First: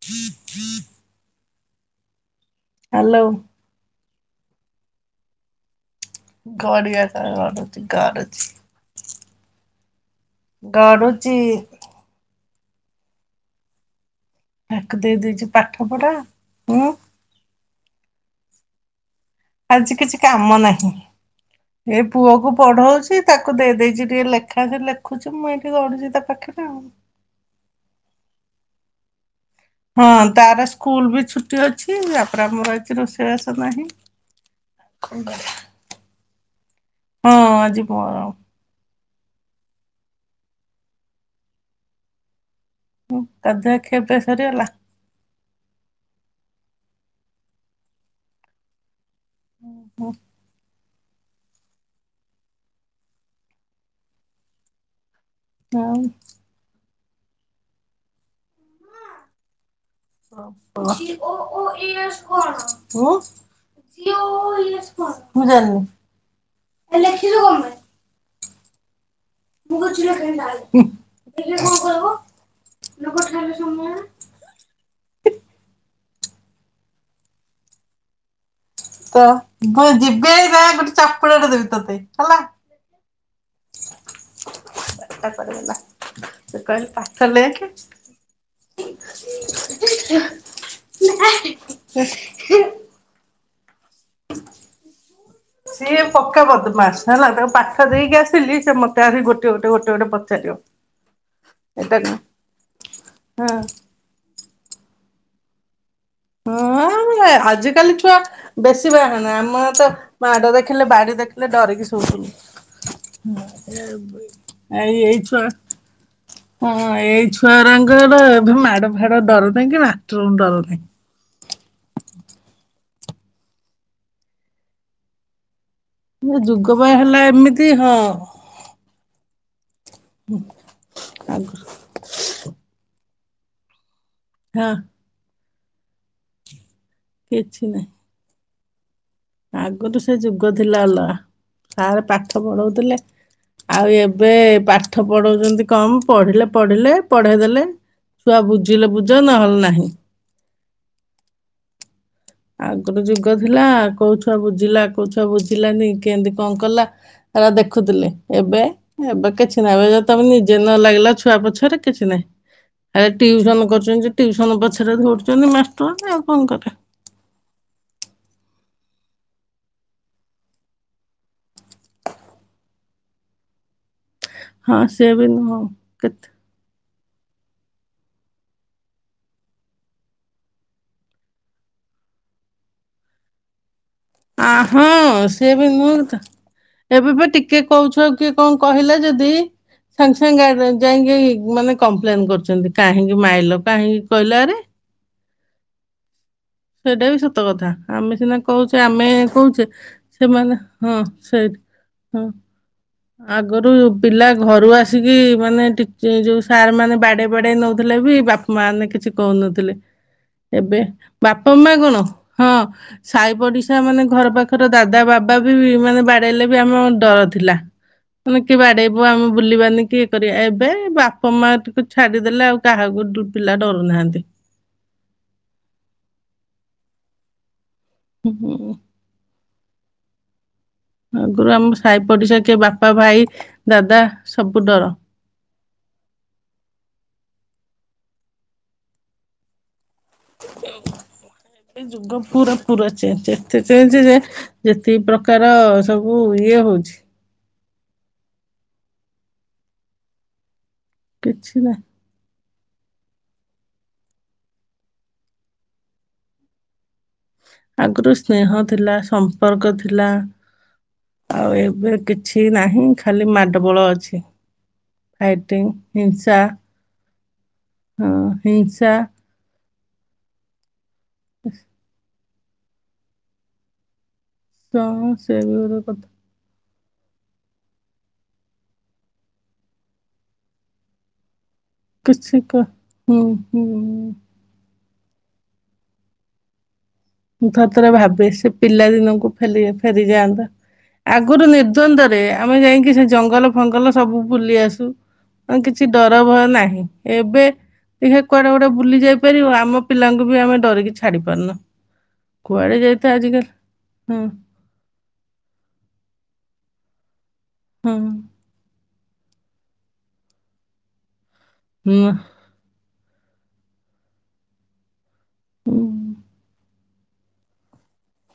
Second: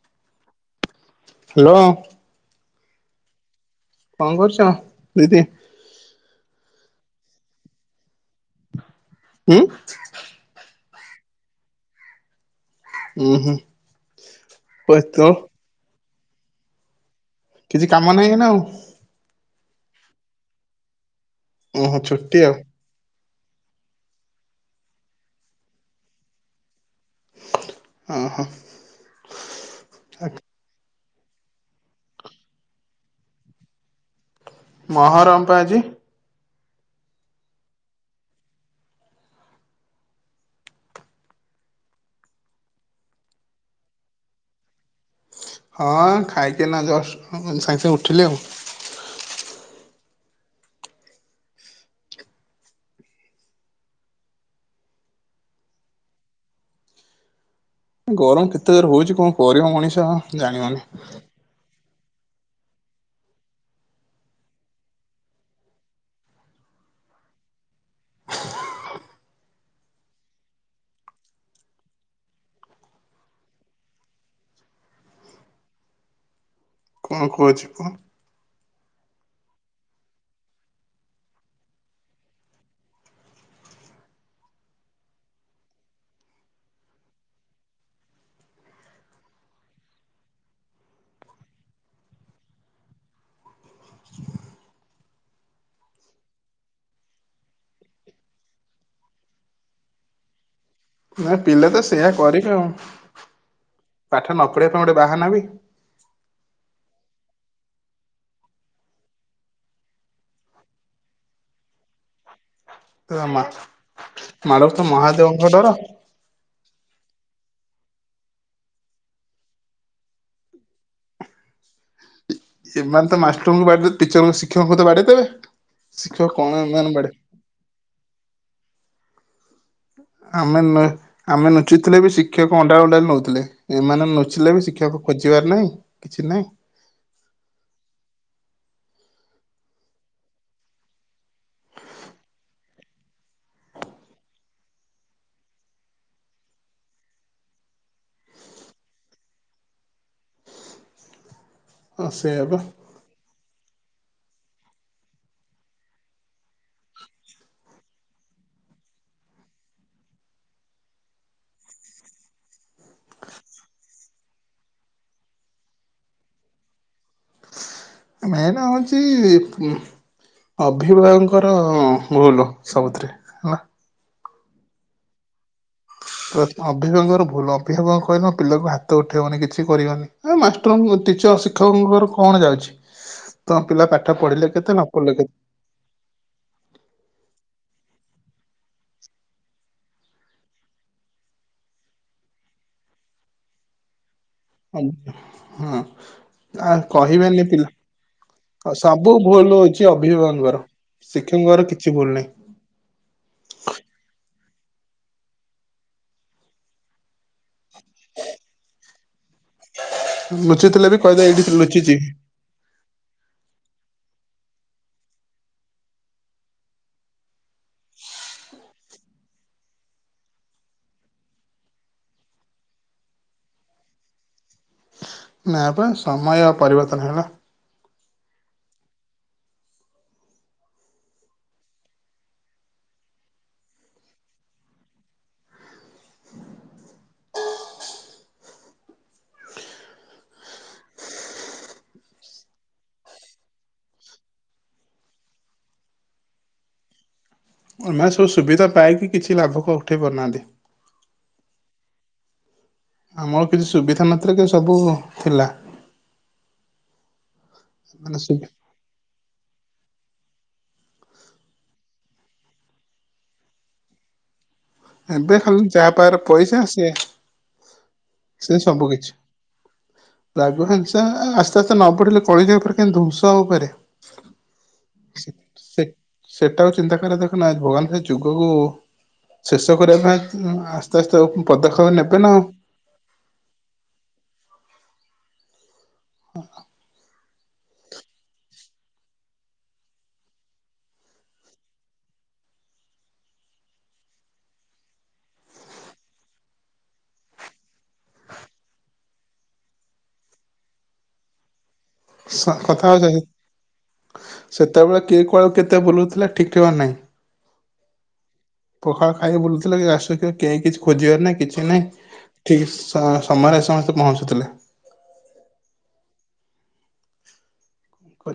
[inaudible] Hello. Hello. କଣ କରୁଛ ଦିଦି? ଗଡ଼ିଆ ତଳେ ଗଡୁଛି ଗଡୁଛି। ହୁଁ। ଗଡୁଚି। ଉଁ ହୁଁ। ତାକୁ ଦେଇ ତ ଦେଇଛି ପାଠ ପଢା ହୁଁ। କିଛି କାମ ନାହିଁ ନା ଆଉ। ଆଜି କିଛି କାମ ନାହିଁ ଓହୋ ଏ ପୁଅ ଛୁଟି ଆଉ କୁ ପଢଉଛି। ତାକୁ ଦେଇ ଦେଇେଇଛି ଟିକେ ଲେଖା ସେ ଲେଖୁଛି ମୁଁ ଏଇଠି ଗଢୁଛି ତା ପାଖରେ ଆଉ। ଉଁ ହୁଁ। ହଁ ତାର ସ୍କୁଲ ବି ଛୁଟି ଅଛି ତାପରେ ଆମର ଆଜି ରୋଷେଇବାସ ନାହିଁ। ହଁ ମହରମ୍ ପା ଆଜି। ହଁ ଆଜି ମହରମ। ହଁ ଗାଧୁଆ ଖିଆ ପିଆ ସରିଗଲା। ହଁ ଖାଇକି ଏଇନା ଜଷ୍ଟସାଙ୍ଗେ ସାଙ୍ଗେ ଉଠିଲି ଆଉ। ହୋ ହଁ। ଗରମ କେତେ ଜୋର ହଉଛି କଣ କରିବ ମଣିଷ। ହ ଜାଣିବନି ହ [unintelligible] ଓ ୟେଶ କଣ। ଓ ଯଉ ୟେଶ କଣ? ମୁଁ ଜାଣିନି। ଲେଖିଲୁ କଣ ପାଇଁ? ମୁଁ କିଛି ଲେଖିବିନି ତାହାଲେ। ଦେଖିଆ କଣ କରିବ? [unintelligible] କଣ କୁହୁଛି ପୁଅ? ତ ମୁଁ ଯିବି ଏଇନା ଗୋଟେ ଚାପୁଡାଟେ ଦେବି ତତେ ହେଲା। [unintelligible] ବାଡ଼ି ଟା କୁଆଡେ ଗଲା ମୁଁ କହିଲି ପାଠ ଲେଖେ। [unintelligible] ନା [unintelligible] [unintelligible] ସିଏ ପକ୍କା ବଦମାସ ହେଲା ତାକୁ ପାଠ ଦେଇକି ଆସିଲି ସେ ମତେ ଆସି ଗୋଟେ ଗୋଟେ ଗୋଟେ ଗୋଟେ ପଚାରିବ। ନା ପିଲା ତ ଏଟା ସେଇଆ କଣ କରିଵେ ଆଉ ପାଠ ନ ପଢିବା ପାଇଁ ଗୋଟେ ବାହାନାବି। [unintelligible] ଆଜିକାଲି ଛୁଆ। ବେଶୀ ବାହାନା ଆମର ତ ମାଡ ଦେଖିଲେ ବାଡି ଦେଖିଲେ ଡରିକି ଶୋଉଥିଲୁ। ମାଡକୁ ତ ଆଉ ଏଇ ମହାଦେବଙ୍କ ଏଇଛୁଆ। ଡର ହଁ ଏଇ ଛୁଆରାଙ୍କର ଏବେ ମାଡ ଫାଡ ଡର ନାହିଁ କି ମାଷ୍ଟରଙ୍କୁ ଡର ନାହିଁ। [unintelligible] ସେମାନେ ତ ମାଷ୍ଟରଙ୍କୁ ବାଡେ ଟିଚର ଶିକ୍ଷକଙ୍କୁ ତ ବାଡେଇ ଦେବେ। ଶିକ୍ଷକ କଣ ଯୁଗ ପା ଏମାନେ ବାଡେଇ ହେଲା ଏମିତି ହଁ। ଆମେ ନ ଆମେ ଆଗରୁ ନୁଚୁଥିଲେ ବି ଶିକ୍ଷକ ଅଣ୍ଡାଳି ଅଣ୍ଡାଳି ନଉଥିଲେ। ଏମାନେ ନୁଚିଲେ ବି ହଁ ଶିକ୍ଷକ ଖୋଜିବାର ନାହିଁ କିଛି ନାହିଁ। କିଛି ନାହିଁ। ଆଗରୁ ସେ ଯୁଗ ଥିଲା ଅଲାଗା ସାରେ ପାଠ ପଢଉଥିଲେ। ଆଉ ଏବେ ପାଠ ପଢଉଛନ୍ତି କମ ପଢିଲେ ପଢିଲେ ପଢେଇ ଦେଲେ। ଛୁଆ ବୁଝିଲେ ବୁଝ ନହେଲେ ନାହିଁ। ହଁ ସେଆପା। ଗୋଟେ ଯୁଗ ଥିଲା କୋଉ ଛୁଆ ବୁଝିଲା କୋଉ ଛୁଆ ବୁଝିଲାନି କେଇଁତି କଣ କଲା? ହେରା ଦେଖୁଥିଲେ ଏବେ। ଏବେ କିଛି ନାହିଁ ଏବେ ତମେ ନିଜେ ନ ଲାଗିଲ ଛୁଆ ପଛରେ କିଛି ନାହିଁ। ଏ ଟିଉସନ କରୁଛନ୍ତି ଯେ ଟିଉସନ ପଛରେ ଧ ଉଡୁଛନ୍ତି ମାଷ୍ଟର ଆଉ କଣ କରିବେ। ମେନ ହଉଛି ଅଭିଭାବଙ୍କର ଭୁଲୁ ସବୁଥିରେ। ହେଲା। ହଁ ସେୟା ବି ନୁହଁ କେ ଅଭିଭାବଙ୍କର ଭଲୁ ଅଭିଭାବକ କହିଲେ ମୋ ପିଲାକୁ ହାତ ଉଠେଇବନି କିଛି କରିବନି। ଆ ମାଷ୍ଟର ଟିଚର ଶିକ୍ଷକଙ୍କର କଣ ଯାଉଛି ତମ ପିଲା ପା ଆ ହଁ ସେ ବି ନୁହଁ ତ। ଏବେ ବି ଟିକେ କହୁଛୁଆ କୁକିଏ କଣ କହିଲେ ଯଦି ସାଙ୍ଗେ ସାଙ୍ଗେ ଗାଡି ଯାଇକି ମାନେ କମ୍ପ୍ଲେନ୍ କରୁଛନ୍ତି କାହିଁକି ମାଇଲ କାହିଁକି କହିଲାଆରେ। [unintelligible] ହଁ। ଆ ସେଇଟା ବି କହିବେନି ସତ କଥା ଆମେ ସିନା ପିଲା କହୁଛେ ଆମେ ସବୁ ଭୁଲ କହୁଛେ ହଉଛି ସେମାନେ ଅଭିଭାବଙ୍କର। ହଁ ସେଇଠି ଶିକ୍ଷକଙ୍କର କିଛି ଭୁଲୁ ହଁ ନାହିଁ। ଆଗରୁ ପିଲା ଘରୁ ଆସିକି ମାନେ ଟିକେଯୋଉ ସାର୍ ମାନେ ବାଡେଇ ବାଡେଇ ନଉଥିଲେ ବି ବାପ ମାନେ କିଛି କହୁନଥିଲେ ଏବେ ଲୁଚିଥିଲେ ବି କହିଦେ ଏଇଠି ବାପ ମା ଲୁଚିଛି କଣ ହଁ। ସାହି ପଡିଶା ମାନେ ଘର ପାଖରେ ଦାଦା ବାବା ବି ମାନେ ବାଡେଇଲେ ବି ଆମର ଡର ଥିଲା। ମାନେ କିଏ ବାଡେଇବ ଆମେ ବୁଲିବାନି କିଇଏ କରିବା ଏବେ ବାପ ମା ଟିକୁ ଛାଡିଦେଲେ ଆଉ। କାହାକୁ ଡୁପିଲା ଡରୁ ନାହାନ୍ତି। ନା ପା ସମୟ ଆଉ ପରିବର୍ତ୍ତନ ହେଲା। ହୁଁ ହୁଁ। ଆଗରୁ ଆମ ସାହି ପଡିଶା କିଏ ବାପା ଭାଇ ଦାଦା ସବୁ ଡର। [unintelligible] ଏ ଯୁଗ ପୁରା ପୁରା ଚେଞ୍ଜ ଏତେ ଚେଞ୍ଜ ଯେ ଯେତିକି ପ୍ରକାର ସବୁ ଇଏ ହଉଛି। ଏମାନେ ସବୁ ସୁବିଧା ପାଇକି କିଛି ଲାଭ କ ଉଠେଇ ପାରୁନାହାନ୍ତି। କିଛି ନା ଆମର କିଛି ସୁବିଧା ନଥିଲା, କିନ୍ତୁ ସବୁ ଥିଲା। ଆଗରୁ ମାନେ ସୁବି ସ୍ନେହ ଥିଲା, ସମ୍ପର୍କ ଥିଲା। ଆଉ ଏବେ କିଛି ନାହିଁ, ଖାଲି ମାଡ଼ଗୋଳ ଅଛି। ଏବେ ଖାଲି ଫାଇଟିଂ ଯାହା ପାଖରେ ହିଂସା ପଇସା ସେଏ, ହଁ ସେ ସବୁ ହିଂସା କିଛି। ରାଗ ହିଂସା ଆସ୍ତେ ଆସ୍ତେ ନ ବଢିଲେ କଳିଯେ ଉପରେ କେନ ଧୂଁସ ଉପରେ। ଚ ହଉ ସେ ବି [unintelligible] କଥା। ସେଇଟା ଆଉ ଚିନ୍ତା କରିଆ ଦେଖ ନା ଆଜ ଭଗବାନ ଖାଲି ଯୁଗକୁ ଶେଷ କରିବା ପାଇଁ ଏଁ ଏ ଆସ୍ତେ ଆସ୍ତେ ପଦକ୍ଷେପ ନେବେ କିଛି ନାଉ କ ହୁଁ, ହୁଁ। ହଁ। [inaudible] ମୁଁ ଥରେ ଥରେ ଭାବେ ସେ ପିଲା ଦିନକୁ ହେଲେ ଫେରିଯାଆନ୍ତା। ଆଗରୁ ନିର୍ଦ୍ନ୍ଦରେ ଆମେ ଯାଇକି ସେ ଜଙ୍ଗଲ ଫଙ୍ଗଲ ସବୁ ବୁଲି ଆସୁ। ଆଉ କିଛି ଡର ଭୟ ନାହିଁ ଏବେ ଏଵେ କୁଆଡେ ଗୋଟେ ବୁଲି ଯାଇ ପାରିବ ଆମ ପିଲାଙ୍କୁ ବି ଆମେ ଡରିକି ଛାଡି ପାରୁନୁ। ସତ କୁଆଡେ କଥା ହଉଛ ଯାଇତେ ଯଦି, ଆଜିକାଲି ହଁ ସେତେବେଳେ କିଏ କୁଆଡେ କୁ କେତେ ବୁଲୁଥିଲା ଠିକ ଠିକଣା ନାହିଁ। ହୁଁ। ପଖାଳ ଖାଇକି ବୁଲୁଥିଲ ଆସିକି କେହି କିଛି ଖୋଜିବାର ନାହିଁ କିଛି ନାଇଁ। ହୁଁ ଠିକ୍ ସମ ସମୟରେ ସମସ୍ତେ ପହଞ୍ଚୁଥିଲେ। ହୁଁ। କ [inaudible]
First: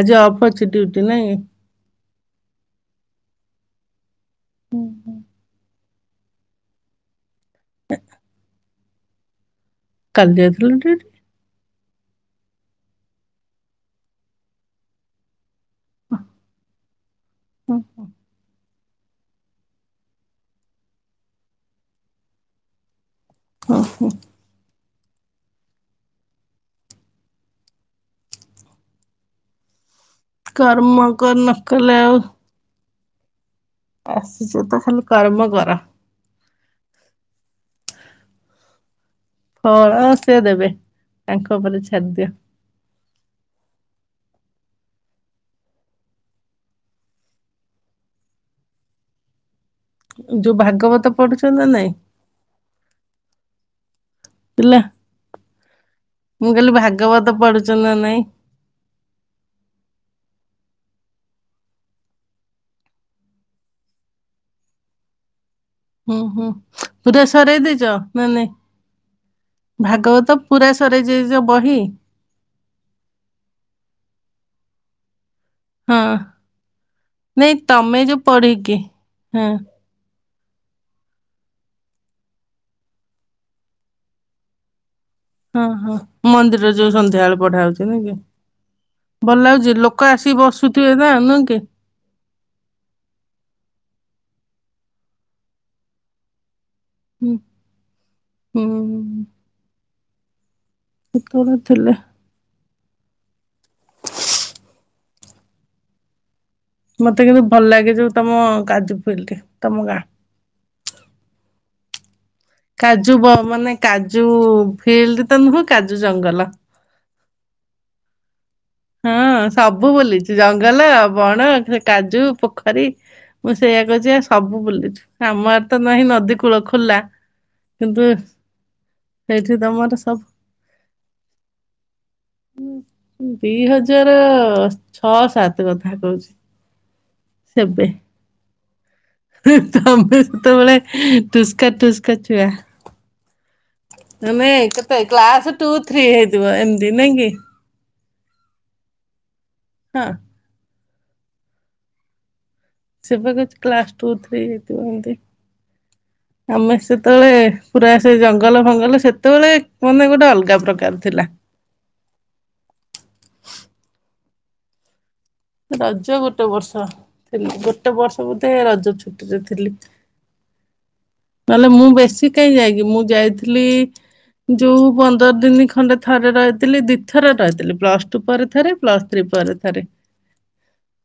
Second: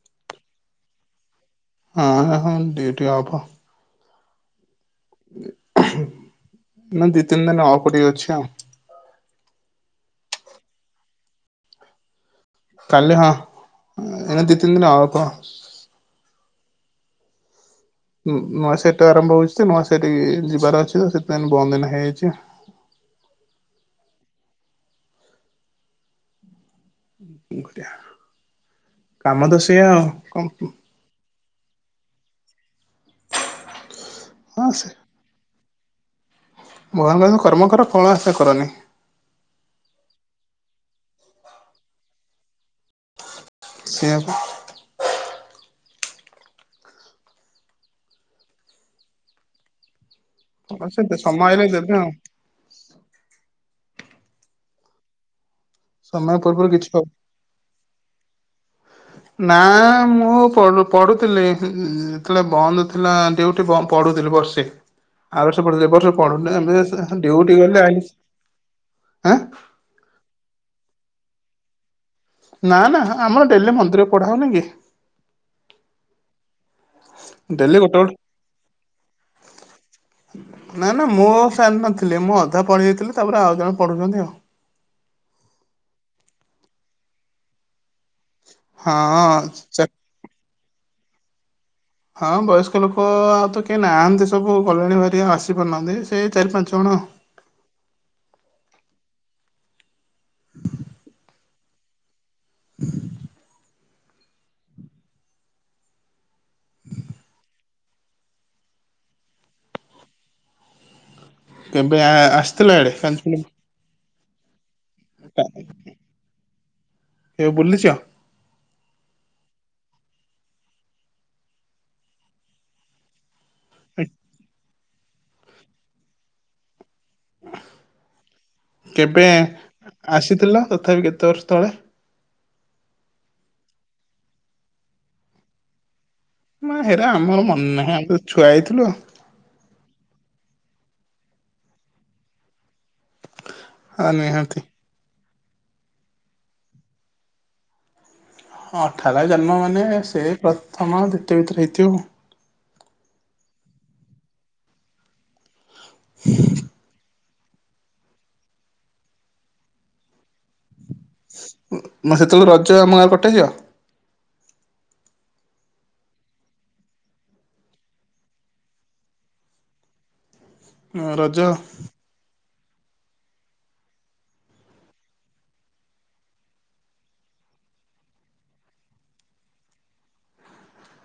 ଆଜି ଅଫ ଅଛି ଡିଉଟି ନାଇଁ? ହଁ-ହଁ-ହଁ ଡିଉଟି ଅଫ ହୁଁ ହୁଁ। ଏଇନା ଦି ତିନି ଦିନ ଅଫ ଟିକେ ଅଛି ଆଉ। କାଲି ଯାଇଥିଲ ଡିଉଟି? କାଲି ହଁ, ଏ ଦିଇ ତିନି ଦିନ ଅଫ ହ ହ [inaudible] ନୁ ନୂଆ ସେଟ ଆରମ୍ଭ ହଉଛି ତ ନୂ ସେଟ୍ ଇ ଯିବାର ଅଛି ତ ସେଥିପାଇଁ ବନ୍ଦିନ ହେଇଛି ଆଉ ଓ ହୋ। କାମ ତ ସେଇଆ ଆଉ କଣ କର୍ମ କରନ କଲେ [unintelligible] ଆସିଛୁ ହଁ ତ ସେ ଖାଲି କର୍ମ କର ଭଗବାନ କହି ଛନ୍ତି କର୍ମ କର ଫଳ ଆଶା କରନି। ଫଳ ସେ ଦେବେ ତାଙ୍କ ଉପରେ ଛାଡି ଦିଅ ସେଇୟା ବା। ଯୋଉ ପା ଭାଗବତ ସମୟ ପଢୁଛ ନା ହେଲେ ନାଇଁ? ଦେବେ ଆଉ ହେଲା, ସମୟ ମୁଁ ପୂର୍ବରୁ କହିଲି କିଛି ଭାଗବତ ପଢୁଛ ଚ ନା ନାଇଁ। ନାଁ ମୁଁ ପଢ଼ୁ ପଢ଼ୁଥିଲି ଇଁ ଇଁ ଯେତବଳେ ଥିଲା ବନ୍ଦ ଥିଲା ଡ଼ିଉଟି ବଁ ପଢ଼ୁଥିଲି ବର୍ଷ ଟେ ଆର ବର୍ଷ ପଢ଼ୁଥିଲି ଏ ବର୍ଷ ହୁଁ ହୁଁ ପଢ଼ୁନି ଏମ ବି ଏସ ପୁରା ସରେଇ ଡିଉଟି ଗଲି ଦେଇଛ ଆଇଲି ନା ନାଇଁ। ଆଁ? ଭାଗବତ ପୁରା ସରେଇ ଦେଇଚ ବହି? ନା ନା ଆମର ଡ଼େଲି ମନ୍ଦିରରେ ପଢ଼ା ହଉନି କି? ହଁ ନାଇଁ ଡେଲି ଗୋଟେ ତମେ ଯୋଉ ଗୋଟେ ପଢ଼ିକି ହଁ। ନା ନା ମୋ ସାର ନଥିଲି ମୁଁ ଅଧା ପଢ଼ି ଦେଇଥିଲି ତାପରେ ଆଉ ଜଣେ ପଢ଼ୁଛନ୍ତି ଆଉ। ହଁ ହଁ ମନ୍ଦିରରେ ଯୋଉ ସନ୍ଧ୍ୟାବେଳେ ପଢ଼ା ହଉଚି ନାଇଁ କି? ଭଲ ହଁ ଲାଗୁଚି ଚା ଲୋକ ଆସିକି ବସୁଥିବେ ନା ନୁହେଁ କି? ହଁ ବୟସ୍କ ଲୋକ ଆଉ ତ କେହି ନାହାଁନ୍ତି ସବୁ ଗଲେଣି ଭାରି ଆସି ପାରୁନାହାନ୍ତି ସେଇ ଚାରି ପାଞ୍ଚ ଜଣ ହୁଁ ହୁଁ ହୁଁ ହୁଁ ହୁଁ। ପୁତୁରା ଥିଲେ। [unintelligible] ମତେ କିନ୍ତୁ ଭଲ ଲାଗେ ଯୋଉ ତମ କାଜୁ ଫିଲଡ଼ି ତମ ଗାଁ। କେବେ ଆ ଆ ସ୍ କାଜୁ ବ ମାନେ କାଜୁ ଫିଲ୍ଡ ତ ନୁହୁଁ କାଜୁ ଜଙ୍ଗଲ। କେବେ ବୁଲିଚ? ହଁ ସବୁ ବୁଲିଚି ଜଙ୍ଗଲ, ବଣ, କାଜୁ, ପୋଖରୀ ମୁଁ ସେଇଆ କହୁଚି ଏ ସବୁ ବୁଲିଚୁ ଆମ ଆଡ଼େ ତ ନାହିଁ ନଦୀ କୂଳ ଖୋଲା। କିନ୍ତୁ କେବେ ସେଇଠି ତମର ସବୁ ଆସିଥିଲ ତଥାବି କେତେ ବର୍ଷ ତଳେ? ଦି ହଜାର ଅ ଅ ଛଅ ସାତେ କଥା କହୁଚି। ମା ହେରା ଆମର ମନେ ନାହିଁ ଆମେ ତ ଛୁଆ ହେଇଥିଲୁ ଆଉ। ହିଁ ତମେ ସେତବଳେ ଠୁସ୍କା ଠୁସ୍କା ଛୁଆ। ଆଉ ତମେ ନିହାତି। କେତେ କ୍ଲାସ ଟୁ ଥ୍ରୀ ହେଇଥିବ ଏମତି ନାଇଁ କି? ହଁ ଅଠାଲବେ ଜନ୍ମ ମାନେ ହଁ। ସେ ପ୍ରଥମ ଦ୍ୱିତୀୟ ଭିତରେ ହେଇଥିବୁ। ସେ ପା କହୁଚି କ୍ଲାସ ଟୁ ଥ୍ରୀ ହେଇଥିବ ଏମତି ଆମେ ସେତବେଳେ ପୁରା ସେ ଜଙ୍ଗଲ ଫଙ୍ଗଲ ସେତବଳେ ମାନେ ଗୋଟେ ଅଲଗା ପ୍ରକାର ଥିଲା। ମୁଁ ସେତବେଳୁ ରଜ ଆମ ଗାଁରେ କଟେଇଚ? ରଜ ଗୋଟେ ବର୍ଷ ଥିଲି ଗୋଟେ ବର୍ଷ ବୋଧେ ରଜ ଛୁଟିରେ ଥିଲି। ମୁଁ ରଜ୍ ନହେଲେ ମୁଁ ବେଶୀ କାଇଁ ଯାଏକି ମୁଁ ଯାଇଥିଲି ଯୋଉ ପନ୍ଦର ଦିନି ଖଣ୍ଡେ ଥରେ ରହିଥିଲି ଦି ଥର ରହିଥିଲି ପ୍ଲସ୍ ଟୁ ପରେ ଥରେ ପ୍ଲସ୍ ଥ୍ରୀ ପରେ ଥରେ। [unintelligible]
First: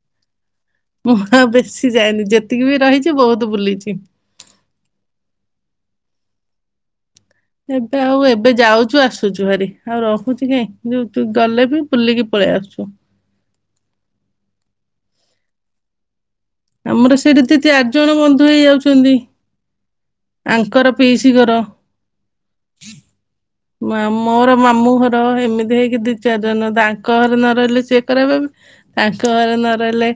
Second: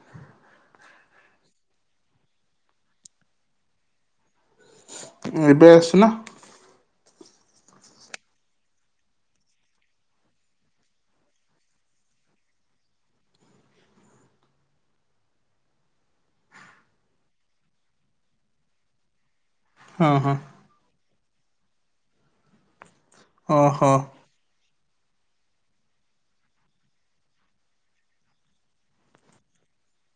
ମୁଁ ଆଉ ବେଶୀ ଯାଏନି ଯେତିକି ବି ରହିଚି ବହୁତ ବୁଲିଚି। ଏବେ ଆସୁନ? ଏବେ ଆଉ ଏବେ ଯାଉଚୁ ଆସୁଚୁ ଭାରି ଆଉ ରହୁଚି କାଇଁ ଯୋଉ ଗଲେ ବି ବୁଲିକି ପଳେଇ ଆସୁଚୁ। ଆମର ସେଇଠି ଦି ଚାରି ଜଣ ବନ୍ଧୁ ହେଇଯାଉଛନ୍ତି। ହଁ ହଁ। ଆଙ୍କର ପିଇସିି ଘର ଓହୋ। ମା ମୋର ମାମୁଁ ଘର ଏମିତି ହେଇକି ଦି ଚାରି ଜଣ ତାଙ୍କ ଘରେ ନ ରହିଲେ ସିଏ ଖରାପ ଭାବି ଆଙ୍କ ଘରେ ନ ରହିଲେ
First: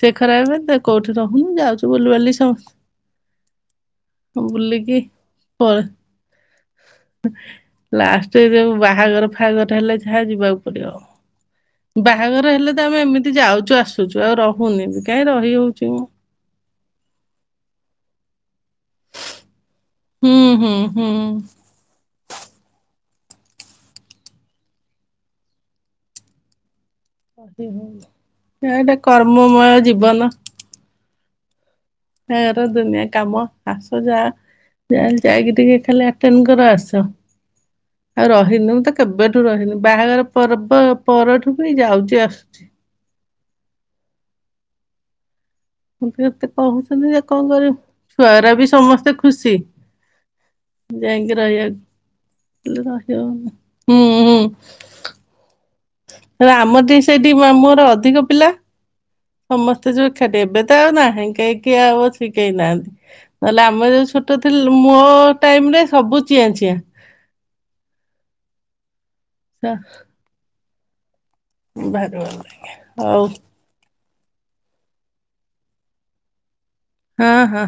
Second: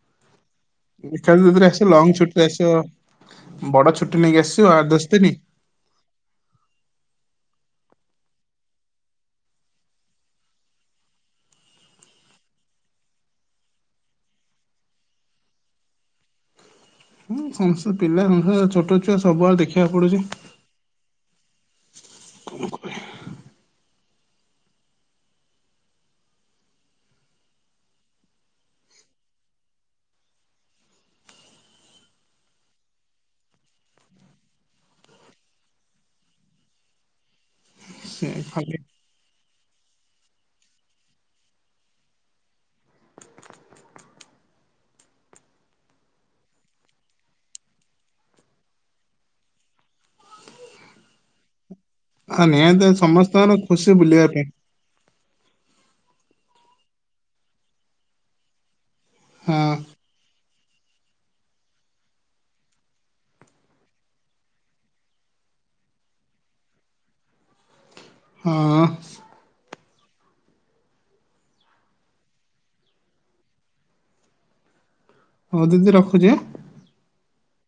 ସିଏ ଖରାପ ଭାବିଥୁବ କୋଉଠି ଏକାବେଳେ ରହୁନୁ ଯେତେବେଳେ ଆସିବ ଯାଉଚୁ ଲଙ୍ଗ ବୁଲିବାଲି ଛୁଟିରେ ଆସିବ ବଡ ଛୁଟି ନେଇକି ସମସ୍ତ ଆସିବ ଆଠ ବୁଲିକି ଦଶ ଦିନି। ପରେ ଲାଷ୍ଟରେ ଯୋଉ ବାହାଘର ଫାହାଘର ହେଲେ ଯାହା ଯିବାକୁ ପଡିବ ଆଉ। ବାହାଘର ହେଲେ ତ ଆମେ ଏମିତି ଯାଉଛୁ ଆସୁଛୁ ଆଉ ରହୁନି କାହିଁ ରହି ହୋଉଚି ମ ହଁ ସମସ୍ତେ ପିଲା ସଂସାର ଛୋଟ ଛୁଆ ସବୁଆଡେ ଦେଖିବା ହୁଁ ହୁଁ ହୁଁ। [unintelligible] ହଁ ଏଇଟା କର୍ମମୟ ଜୀବନ। ତାର ଦୁନିଆ କାମ ଆସ ଯା ଯହାହେଲେ ଯାଇକି ଟିକେ ଖାଲି ଆଟେନ୍ କର ଆସ। ଆଉ ସେ ରହିନୁ ଖାଲି ତ କେବେଠୁ ରହିନୁ ବାହାଘର ପର୍ବ ପରଠୁ ବି ଯାଉଛି ଆସୁଛି। ମୁଁ ତ ଏତେ କହୁଛନ୍ତି ଯେ କଣ କରିବୁ ଛୁଆର ବି ସମସ୍ତେ ଖୁସି। ଯାଇକି ହଁ ରହିବାକୁ ହେଲେ ନିହାତି ରହି ହୋଉନି ସମସ୍ତଙ୍କର ଖୁସି ହୁଁ ବୁଲିବା ପାଇଁ ହୁଁ। ହେଲେ ଆମର ଦି ସେଇଠି ମାମୁଁ ଘର ଅଧିକ ପିଲା ହଁ ସମସ୍ତେ ଯୋଉ ଏଖାଟି ଏବେ ତ ଆଉ ନାହିଁ କେହି କିଏ ଆଉ ଅଛି କେହି ନାହାନ୍ତି। ନହେଲେ ଆମେ ଯୋଉ ଛୋଟ ଥିଲୁ ମୋ ଟାଇମ୍ ରେ ସବୁ ଚିଆଁ ଚିଆଁ। ହଁ। [unintelligible] ଭାଇ ରେ ହୋଉ। ହୋଉ ଦିଦି ରଖୁଛି ଆଁ। ହଁ ହଁ।